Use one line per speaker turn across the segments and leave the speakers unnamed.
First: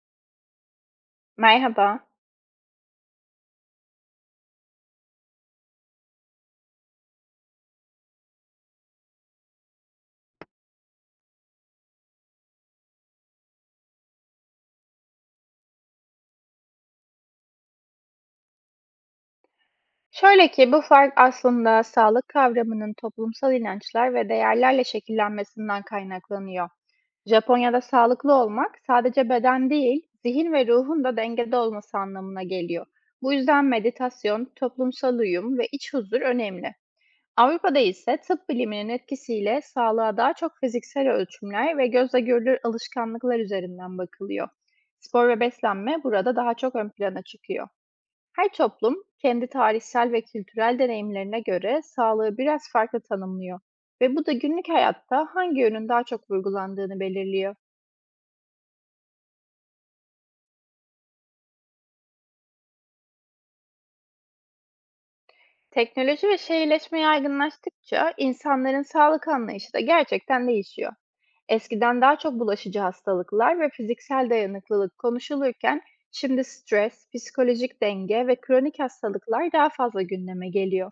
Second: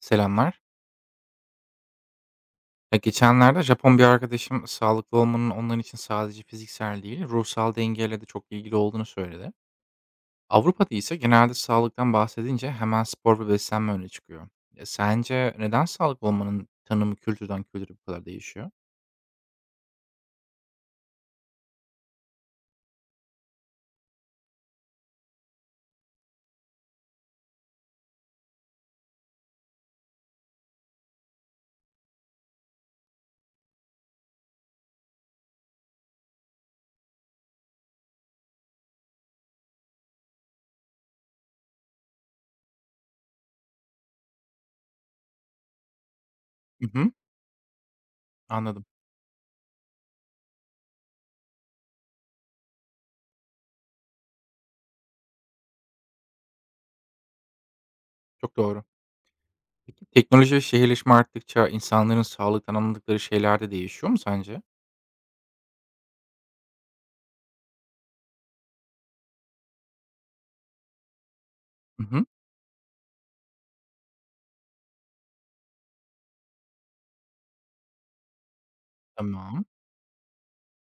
Selamlar.
Merhaba.
Ya geçenlerde Japon bir arkadaşım sağlıklı olmanın onlar için sadece fiziksel değil, ruhsal dengeyle de çok ilgili olduğunu söyledi. Avrupa'da ise genelde sağlıktan bahsedince hemen spor ve beslenme öne çıkıyor. Ya sence neden sağlıklı olmanın tanımı kültürden kültüre bu kadar değişiyor?
Şöyle ki bu fark aslında sağlık kavramının toplumsal inançlar ve değerlerle şekillenmesinden kaynaklanıyor. Japonya'da sağlıklı olmak sadece beden değil, zihin ve ruhun da dengede olması anlamına geliyor. Bu yüzden meditasyon, toplumsal uyum ve iç huzur önemli. Avrupa'da ise tıp biliminin etkisiyle sağlığa daha çok fiziksel ölçümler ve gözle görülür alışkanlıklar üzerinden bakılıyor. Spor ve beslenme burada daha çok ön
Hı hı,
plana çıkıyor. Her
anladım.
toplum kendi tarihsel ve kültürel deneyimlerine göre sağlığı biraz farklı tanımlıyor ve bu da günlük hayatta hangi yönün daha çok vurgulandığını belirliyor.
Çok doğru. Peki teknoloji ve şehirleşme arttıkça insanların sağlıktan anladıkları şeyler de değişiyor mu sence?
Teknoloji ve şehirleşme yaygınlaştıkça insanların sağlık anlayışı da gerçekten değişiyor. Eskiden
Hı
daha
hı,
çok bulaşıcı hastalıklar ve fiziksel dayanıklılık konuşulurken şimdi stres, psikolojik denge ve kronik hastalıklar
tamam.
daha fazla gündeme geliyor.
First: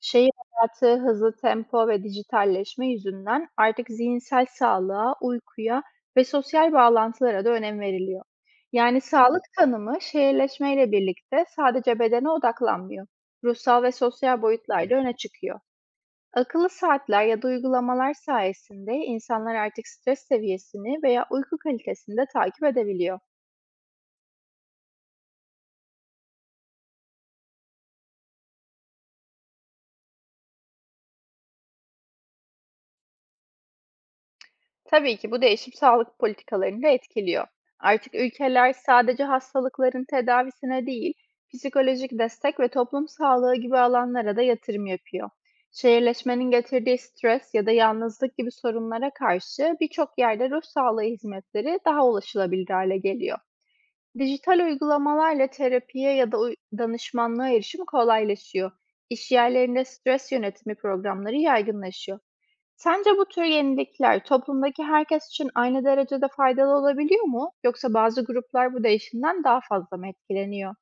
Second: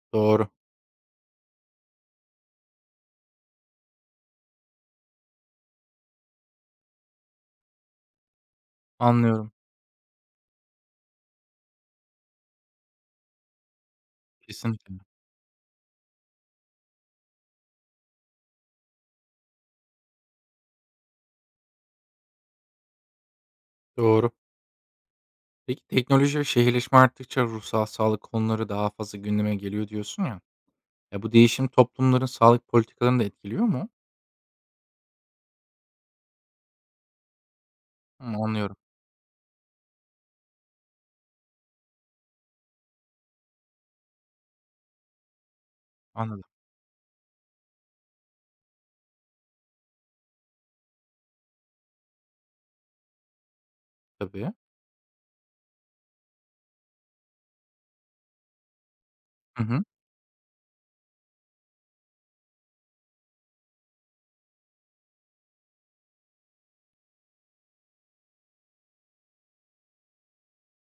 Şehir
Doğru.
hayatı, hızlı tempo ve dijitalleşme yüzünden artık zihinsel sağlığa, uykuya ve sosyal bağlantılara da önem veriliyor. Yani sağlık
Anlıyorum.
tanımı şehirleşmeyle birlikte sadece bedene odaklanmıyor. Ruhsal ve sosyal boyutlar da
Kesinlikle.
öne çıkıyor. Akıllı saatler ya da uygulamalar sayesinde insanlar artık stres seviyesini veya uyku kalitesini de takip edebiliyor.
Doğru. Peki teknoloji ve şehirleşme arttıkça ruhsal sağlık konuları daha fazla gündeme geliyor diyorsun ya. Ya bu değişim toplumların sağlık politikalarını da etkiliyor mu?
Tabii ki bu değişim sağlık politikalarını da etkiliyor. Artık
Hımm,
ülkeler
anlıyorum.
sadece hastalıkların tedavisine değil, psikolojik destek ve toplum sağlığı gibi alanlara da yatırım yapıyor.
Anladım.
Şehirleşmenin getirdiği stres ya da yalnızlık gibi sorunlara karşı birçok yerde ruh sağlığı hizmetleri daha ulaşılabilir hale geliyor.
Tabii.
Dijital uygulamalarla terapiye ya da danışmanlığa erişim kolaylaşıyor. İş
Hı hı.
yerlerinde stres yönetimi programları yaygınlaşıyor. Sence bu tür yenilikler toplumdaki herkes için aynı derecede faydalı olabiliyor mu? Yoksa bazı gruplar bu değişimden daha fazla mı etkileniyor?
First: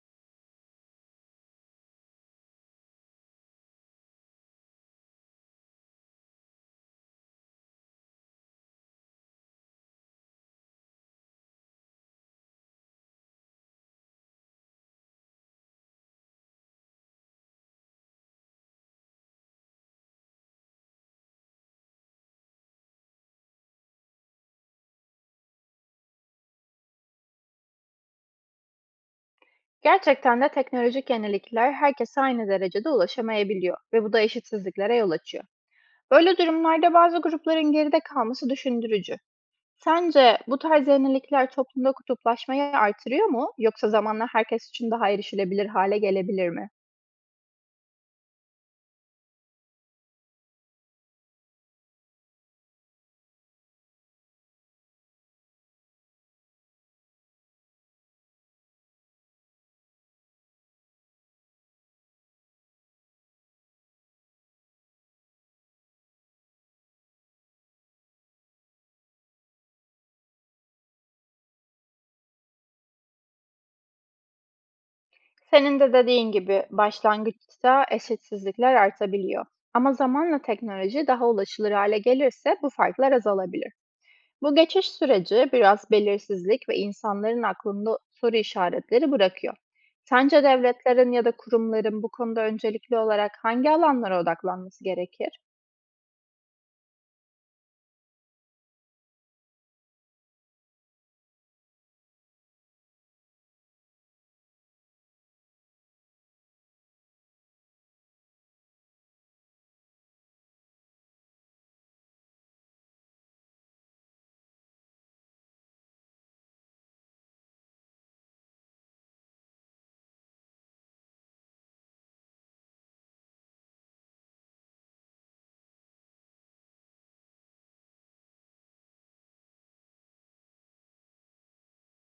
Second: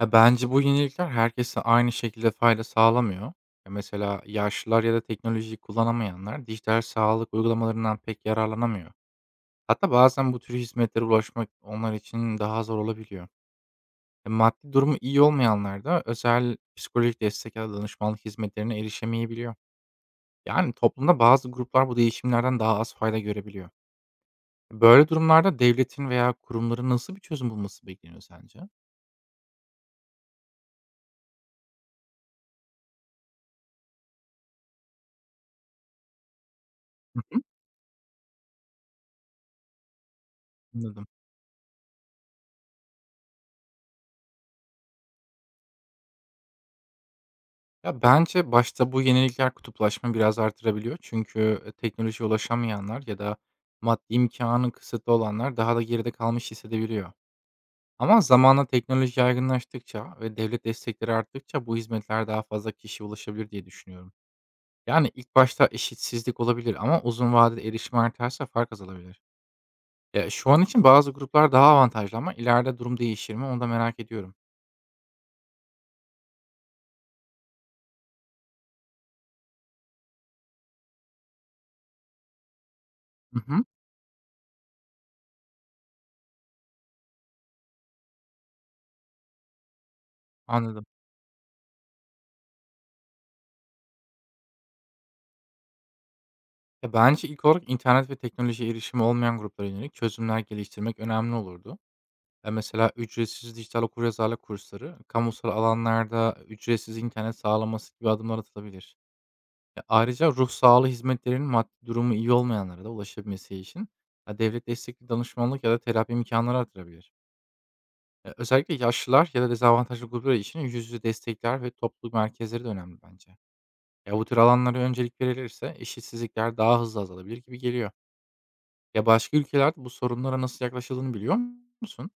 Ya bence bu yenilikler herkese aynı şekilde fayda sağlamıyor. Ya mesela yaşlılar ya da teknolojiyi kullanamayanlar dijital sağlık uygulamalarından pek yararlanamıyor. Hatta bazen bu tür hizmetlere ulaşmak onlar için daha zor olabiliyor. Maddi durumu iyi olmayanlar da özel psikolojik destek ya da danışmanlık hizmetlerine erişemeyebiliyor. Yani, toplumda bazı gruplar bu değişimlerden daha az fayda görebiliyor. Böyle durumlarda devletin veya kurumların nasıl bir çözüm bulması bekleniyor sence?
Gerçekten de teknolojik yenilikler herkese aynı derecede ulaşamayabiliyor ve bu da eşitsizliklere yol açıyor. Böyle durumlarda bazı
Hı hı,
grupların geride kalması düşündürücü. Sence bu tarz
anladım.
yenilikler toplumda kutuplaşmayı artırıyor mu? Yoksa zamanla herkes için daha erişilebilir hale gelebilir mi?
Ya, bence başta bu yenilikler kutuplaşma biraz artırabiliyor. Çünkü teknolojiye ulaşamayanlar ya da maddi imkânı kısıtlı olanlar daha da geride kalmış hissedebiliyor. Ama zamanla teknoloji yaygınlaştıkça ve devlet destekleri arttıkça bu hizmetler daha fazla kişiye ulaşabilir diye düşünüyorum. Yani, ilk başta eşitsizlik olabilir ama uzun vadede erişim artarsa fark azalabilir. Ya, şu an için bazı gruplar daha avantajlı ama ileride durum değişir mi onu da merak ediyorum.
Senin de dediğin gibi başlangıçta eşitsizlikler artabiliyor. Ama zamanla teknoloji daha ulaşılır hale gelirse bu farklar
Hı hı,
azalabilir. Bu geçiş süreci biraz belirsizlik ve insanların aklında soru işaretleri bırakıyor. Sence
anladım.
devletlerin ya da kurumların bu konuda öncelikli olarak hangi alanlara odaklanması gerekir?
Ya, bence ilk olarak internet ve teknolojiye erişimi olmayan gruplara yönelik çözümler geliştirmek önemli olurdu. Ya, mesela ücretsiz dijital okuryazarlık kursları, kamusal alanlarda ücretsiz internet sağlaması gibi adımlar atılabilir. Ya, ayrıca ruh sağlığı hizmetlerinin maddi durumu iyi olmayanlara da ulaşabilmesi için, ya, devlet destekli danışmanlık ya da terapi imkânları artırabilir. Özellikle yaşlılar ya da dezavantajlı gruplar için yüz yüze destekler ve topluluk merkezleri de önemli bence. Ya bu tür alanlara öncelik verilirse eşitsizlikler daha hızlı azalabilir gibi geliyor. Ya başka ülkelerde bu sorunlara nasıl yaklaşıldığını biliyor musun?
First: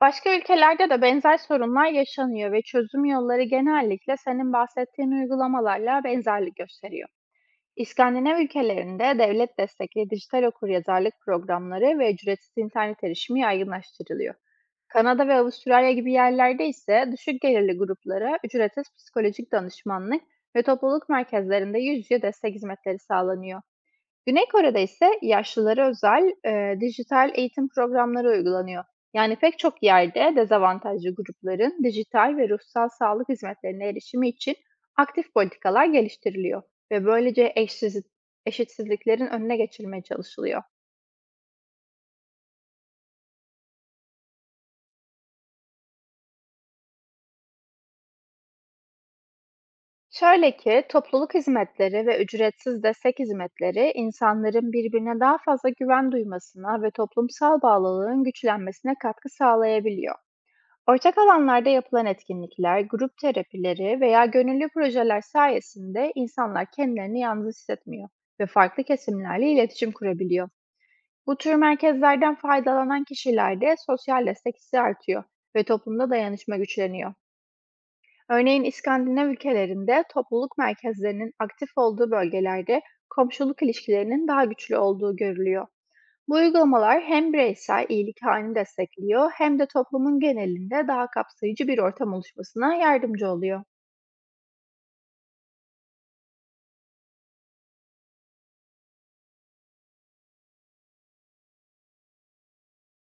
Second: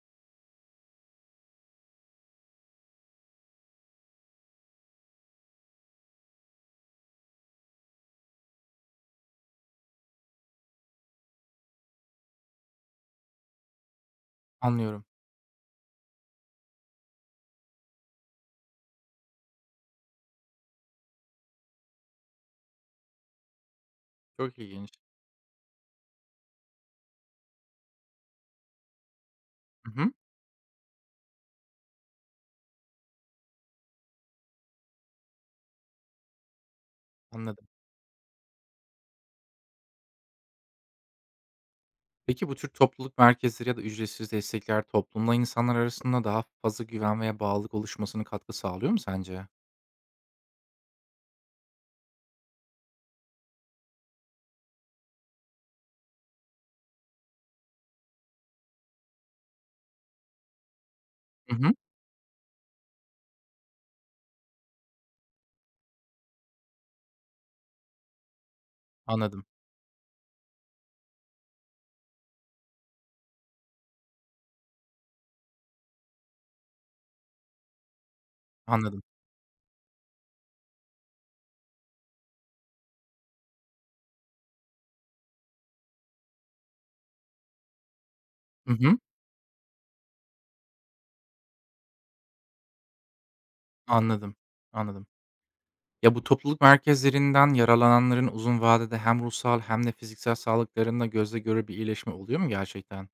Başka ülkelerde de benzer sorunlar yaşanıyor ve çözüm yolları genellikle senin bahsettiğin uygulamalarla benzerlik gösteriyor. İskandinav ülkelerinde devlet destekli dijital okuryazarlık programları ve ücretsiz internet erişimi yaygınlaştırılıyor.
Anlıyorum.
Kanada ve Avustralya gibi yerlerde ise düşük gelirli gruplara ücretsiz psikolojik danışmanlık ve topluluk merkezlerinde yüz yüze destek hizmetleri sağlanıyor. Güney
Çok
Kore'de
ilginç.
ise yaşlılara özel, dijital eğitim programları uygulanıyor. Yani pek çok
Hı hı,
yerde dezavantajlı grupların dijital ve ruhsal sağlık hizmetlerine erişimi için aktif politikalar geliştiriliyor ve böylece
anladım.
eşitsizliklerin önüne geçilmeye çalışılıyor.
Peki bu tür topluluk merkezleri ya da ücretsiz destekler toplumla insanlar arasında daha fazla güven veya bağlılık oluşmasına katkı sağlıyor mu sence?
Şöyle ki topluluk hizmetleri ve ücretsiz destek hizmetleri insanların birbirine daha fazla güven duymasına ve toplumsal bağlılığın güçlenmesine katkı sağlayabiliyor. Ortak
Hı
alanlarda
hı,
yapılan etkinlikler, grup terapileri veya gönüllü projeler sayesinde insanlar kendilerini yalnız hissetmiyor ve farklı
anladım,
kesimlerle iletişim kurabiliyor. Bu tür merkezlerden faydalanan kişilerde sosyal destek hissi artıyor ve toplumda dayanışma güçleniyor. Örneğin
anladım.
İskandinav ülkelerinde topluluk merkezlerinin aktif olduğu bölgelerde komşuluk ilişkilerinin daha güçlü olduğu görülüyor. Bu uygulamalar hem bireysel iyilik halini
Hı hı,
destekliyor hem de toplumun genelinde daha kapsayıcı bir ortam oluşmasına yardımcı oluyor.
anladım, anladım. Ya, bu topluluk merkezlerinden yaralananların uzun vadede hem ruhsal hem de fiziksel sağlıklarında gözle görülür bir iyileşme oluyor mu gerçekten?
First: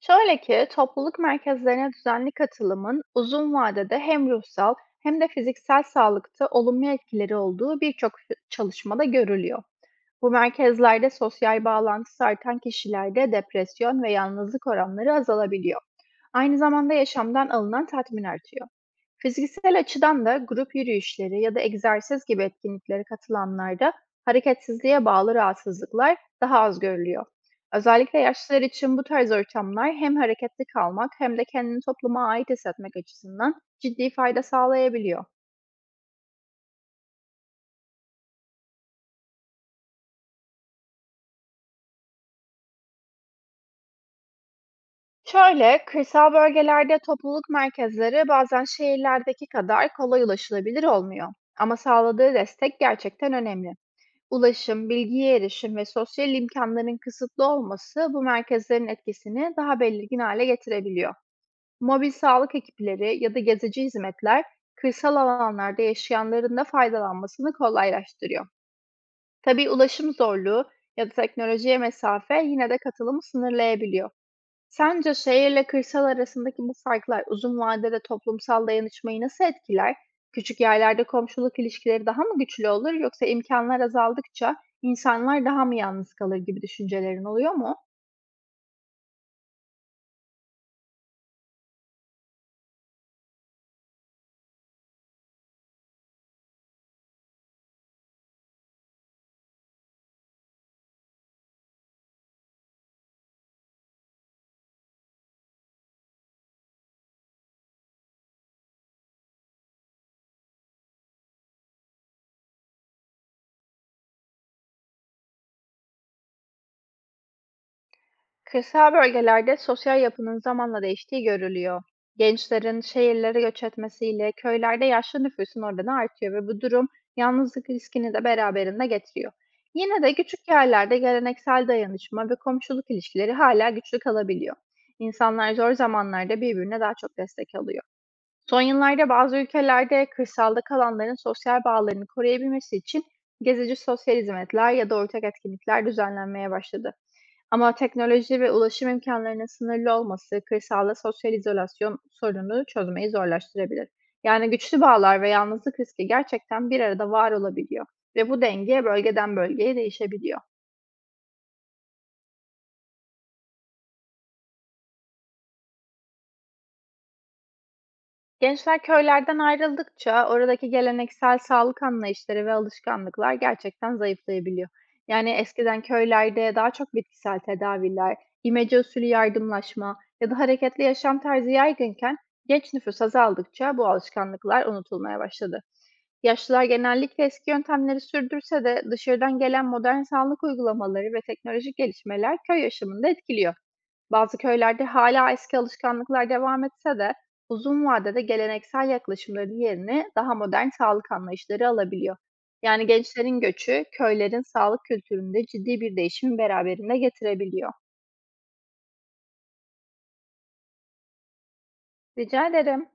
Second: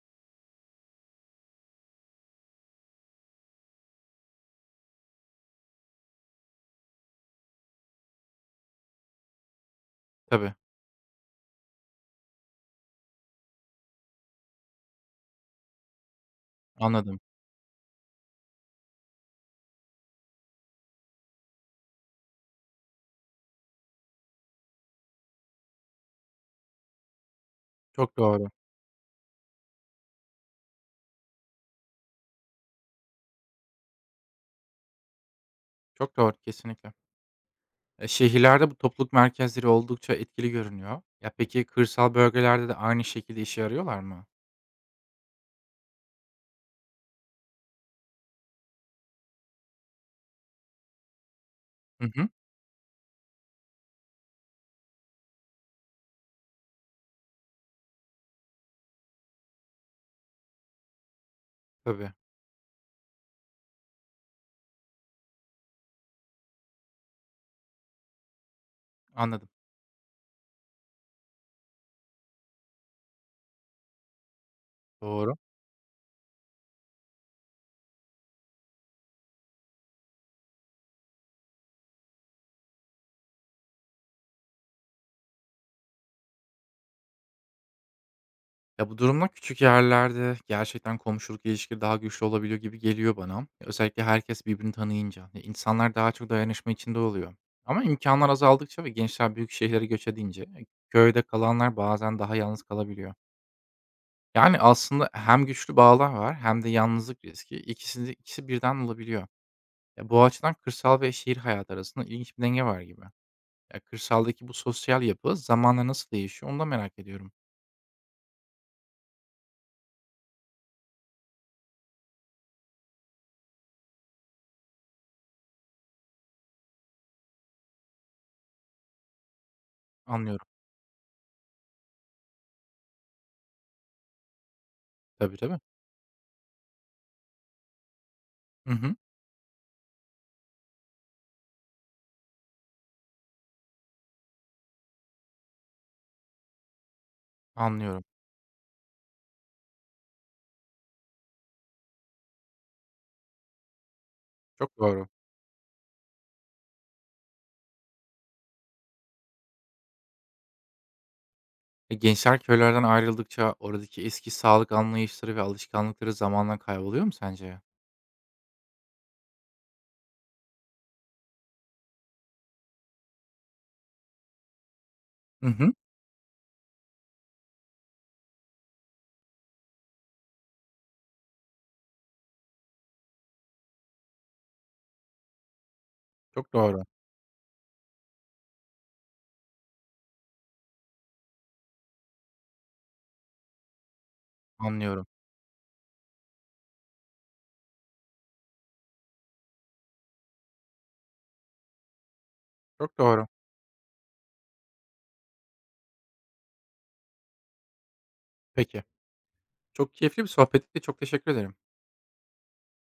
Şöyle ki topluluk merkezlerine düzenli katılımın uzun vadede hem ruhsal hem de fiziksel sağlıkta olumlu etkileri olduğu birçok çalışmada görülüyor. Bu
Tabii,
merkezlerde sosyal bağlantısı artan kişilerde depresyon ve yalnızlık oranları azalabiliyor. Aynı zamanda
anladım.
yaşamdan alınan tatmin artıyor. Fiziksel açıdan da grup yürüyüşleri ya da egzersiz gibi etkinliklere katılanlarda hareketsizliğe bağlı rahatsızlıklar daha az görülüyor.
Çok
Özellikle
doğru.
yaşlılar için bu tarz ortamlar hem hareketli kalmak hem de kendini topluma ait hissetmek açısından ciddi fayda sağlayabiliyor.
Çok doğru, kesinlikle. Şehirlerde bu topluluk merkezleri oldukça etkili görünüyor. Ya, peki kırsal bölgelerde de aynı şekilde işe yarıyorlar mı?
Şöyle, kırsal bölgelerde topluluk merkezleri bazen şehirlerdeki kadar kolay ulaşılabilir olmuyor. Ama
Hı hı.
sağladığı destek gerçekten önemli. Ulaşım, bilgiye erişim ve sosyal imkanların kısıtlı olması bu merkezlerin etkisini daha belirgin hale getirebiliyor. Mobil
Tabii,
sağlık ekipleri ya da gezici hizmetler kırsal alanlarda yaşayanların da faydalanmasını kolaylaştırıyor.
anladım.
Tabii ulaşım zorluğu ya da teknolojiye mesafe yine de katılımı sınırlayabiliyor. Sence
Doğru.
şehirle kırsal arasındaki bu farklar uzun vadede toplumsal dayanışmayı nasıl etkiler? Küçük yerlerde komşuluk ilişkileri daha mı güçlü olur, yoksa imkanlar azaldıkça insanlar daha mı yalnız kalır gibi düşüncelerin oluyor mu?
Ya, bu durumda küçük yerlerde gerçekten komşuluk ilişkileri daha güçlü olabiliyor gibi geliyor bana. Ya özellikle herkes birbirini tanıyınca. Ya, insanlar daha çok dayanışma içinde oluyor. Ama imkanlar azaldıkça ve gençler büyük şehirlere göç edince, köyde kalanlar bazen daha yalnız kalabiliyor. Yani, aslında hem güçlü bağlar var hem de yalnızlık riski. İkisini ikisi birden olabiliyor. Ya, bu açıdan kırsal ve şehir hayatı arasında ilginç bir denge var gibi. Ya, kırsaldaki bu sosyal yapı zamanla nasıl değişiyor onu da merak ediyorum.
Kırsal bölgelerde sosyal yapının zamanla değiştiği görülüyor. Gençlerin şehirlere göç etmesiyle köylerde yaşlı nüfusun oranı artıyor ve bu durum yalnızlık riskini de beraberinde getiriyor. Yine de
Anlıyorum.
küçük yerlerde geleneksel dayanışma ve komşuluk ilişkileri hala güçlü kalabiliyor.
Tabii,
İnsanlar
tabii.
zor zamanlarda birbirine daha çok destek alıyor. Son
Hı hı.
yıllarda bazı ülkelerde kırsalda kalanların sosyal bağlarını koruyabilmesi için gezici sosyal hizmetler ya da ortak etkinlikler düzenlenmeye başladı. Ama
Anlıyorum.
teknoloji ve ulaşım imkânlarının sınırlı olması kırsalda sosyal izolasyon sorununu çözmeyi zorlaştırabilir. Yani
Çok
güçlü
doğru.
bağlar ve yalnızlık riski gerçekten bir arada var olabiliyor ve bu denge bölgeden bölgeye değişebiliyor.
Gençler köylerden ayrıldıkça oradaki eski sağlık anlayışları ve alışkanlıkları zamanla kayboluyor mu sence?
Gençler köylerden ayrıldıkça oradaki geleneksel sağlık anlayışları ve alışkanlıklar gerçekten zayıflayabiliyor. Yani
Hı hı.
eskiden köylerde daha çok bitkisel tedaviler, imece usulü yardımlaşma ya da hareketli yaşam tarzı yaygınken genç nüfus azaldıkça bu alışkanlıklar unutulmaya başladı.
Çok
Yaşlılar
doğru.
genellikle eski yöntemleri sürdürse de dışarıdan gelen modern sağlık uygulamaları ve teknolojik gelişmeler köy yaşamını da etkiliyor. Bazı köylerde
Anlıyorum.
hala eski alışkanlıklar devam etse de uzun vadede geleneksel yaklaşımların yerini daha modern sağlık anlayışları alabiliyor. Yani
Çok doğru.
gençlerin göçü köylerin sağlık kültüründe ciddi bir değişimi beraberinde getirebiliyor.
Peki. Çok keyifli bir sohbetti. Çok teşekkür ederim.
Rica ederim.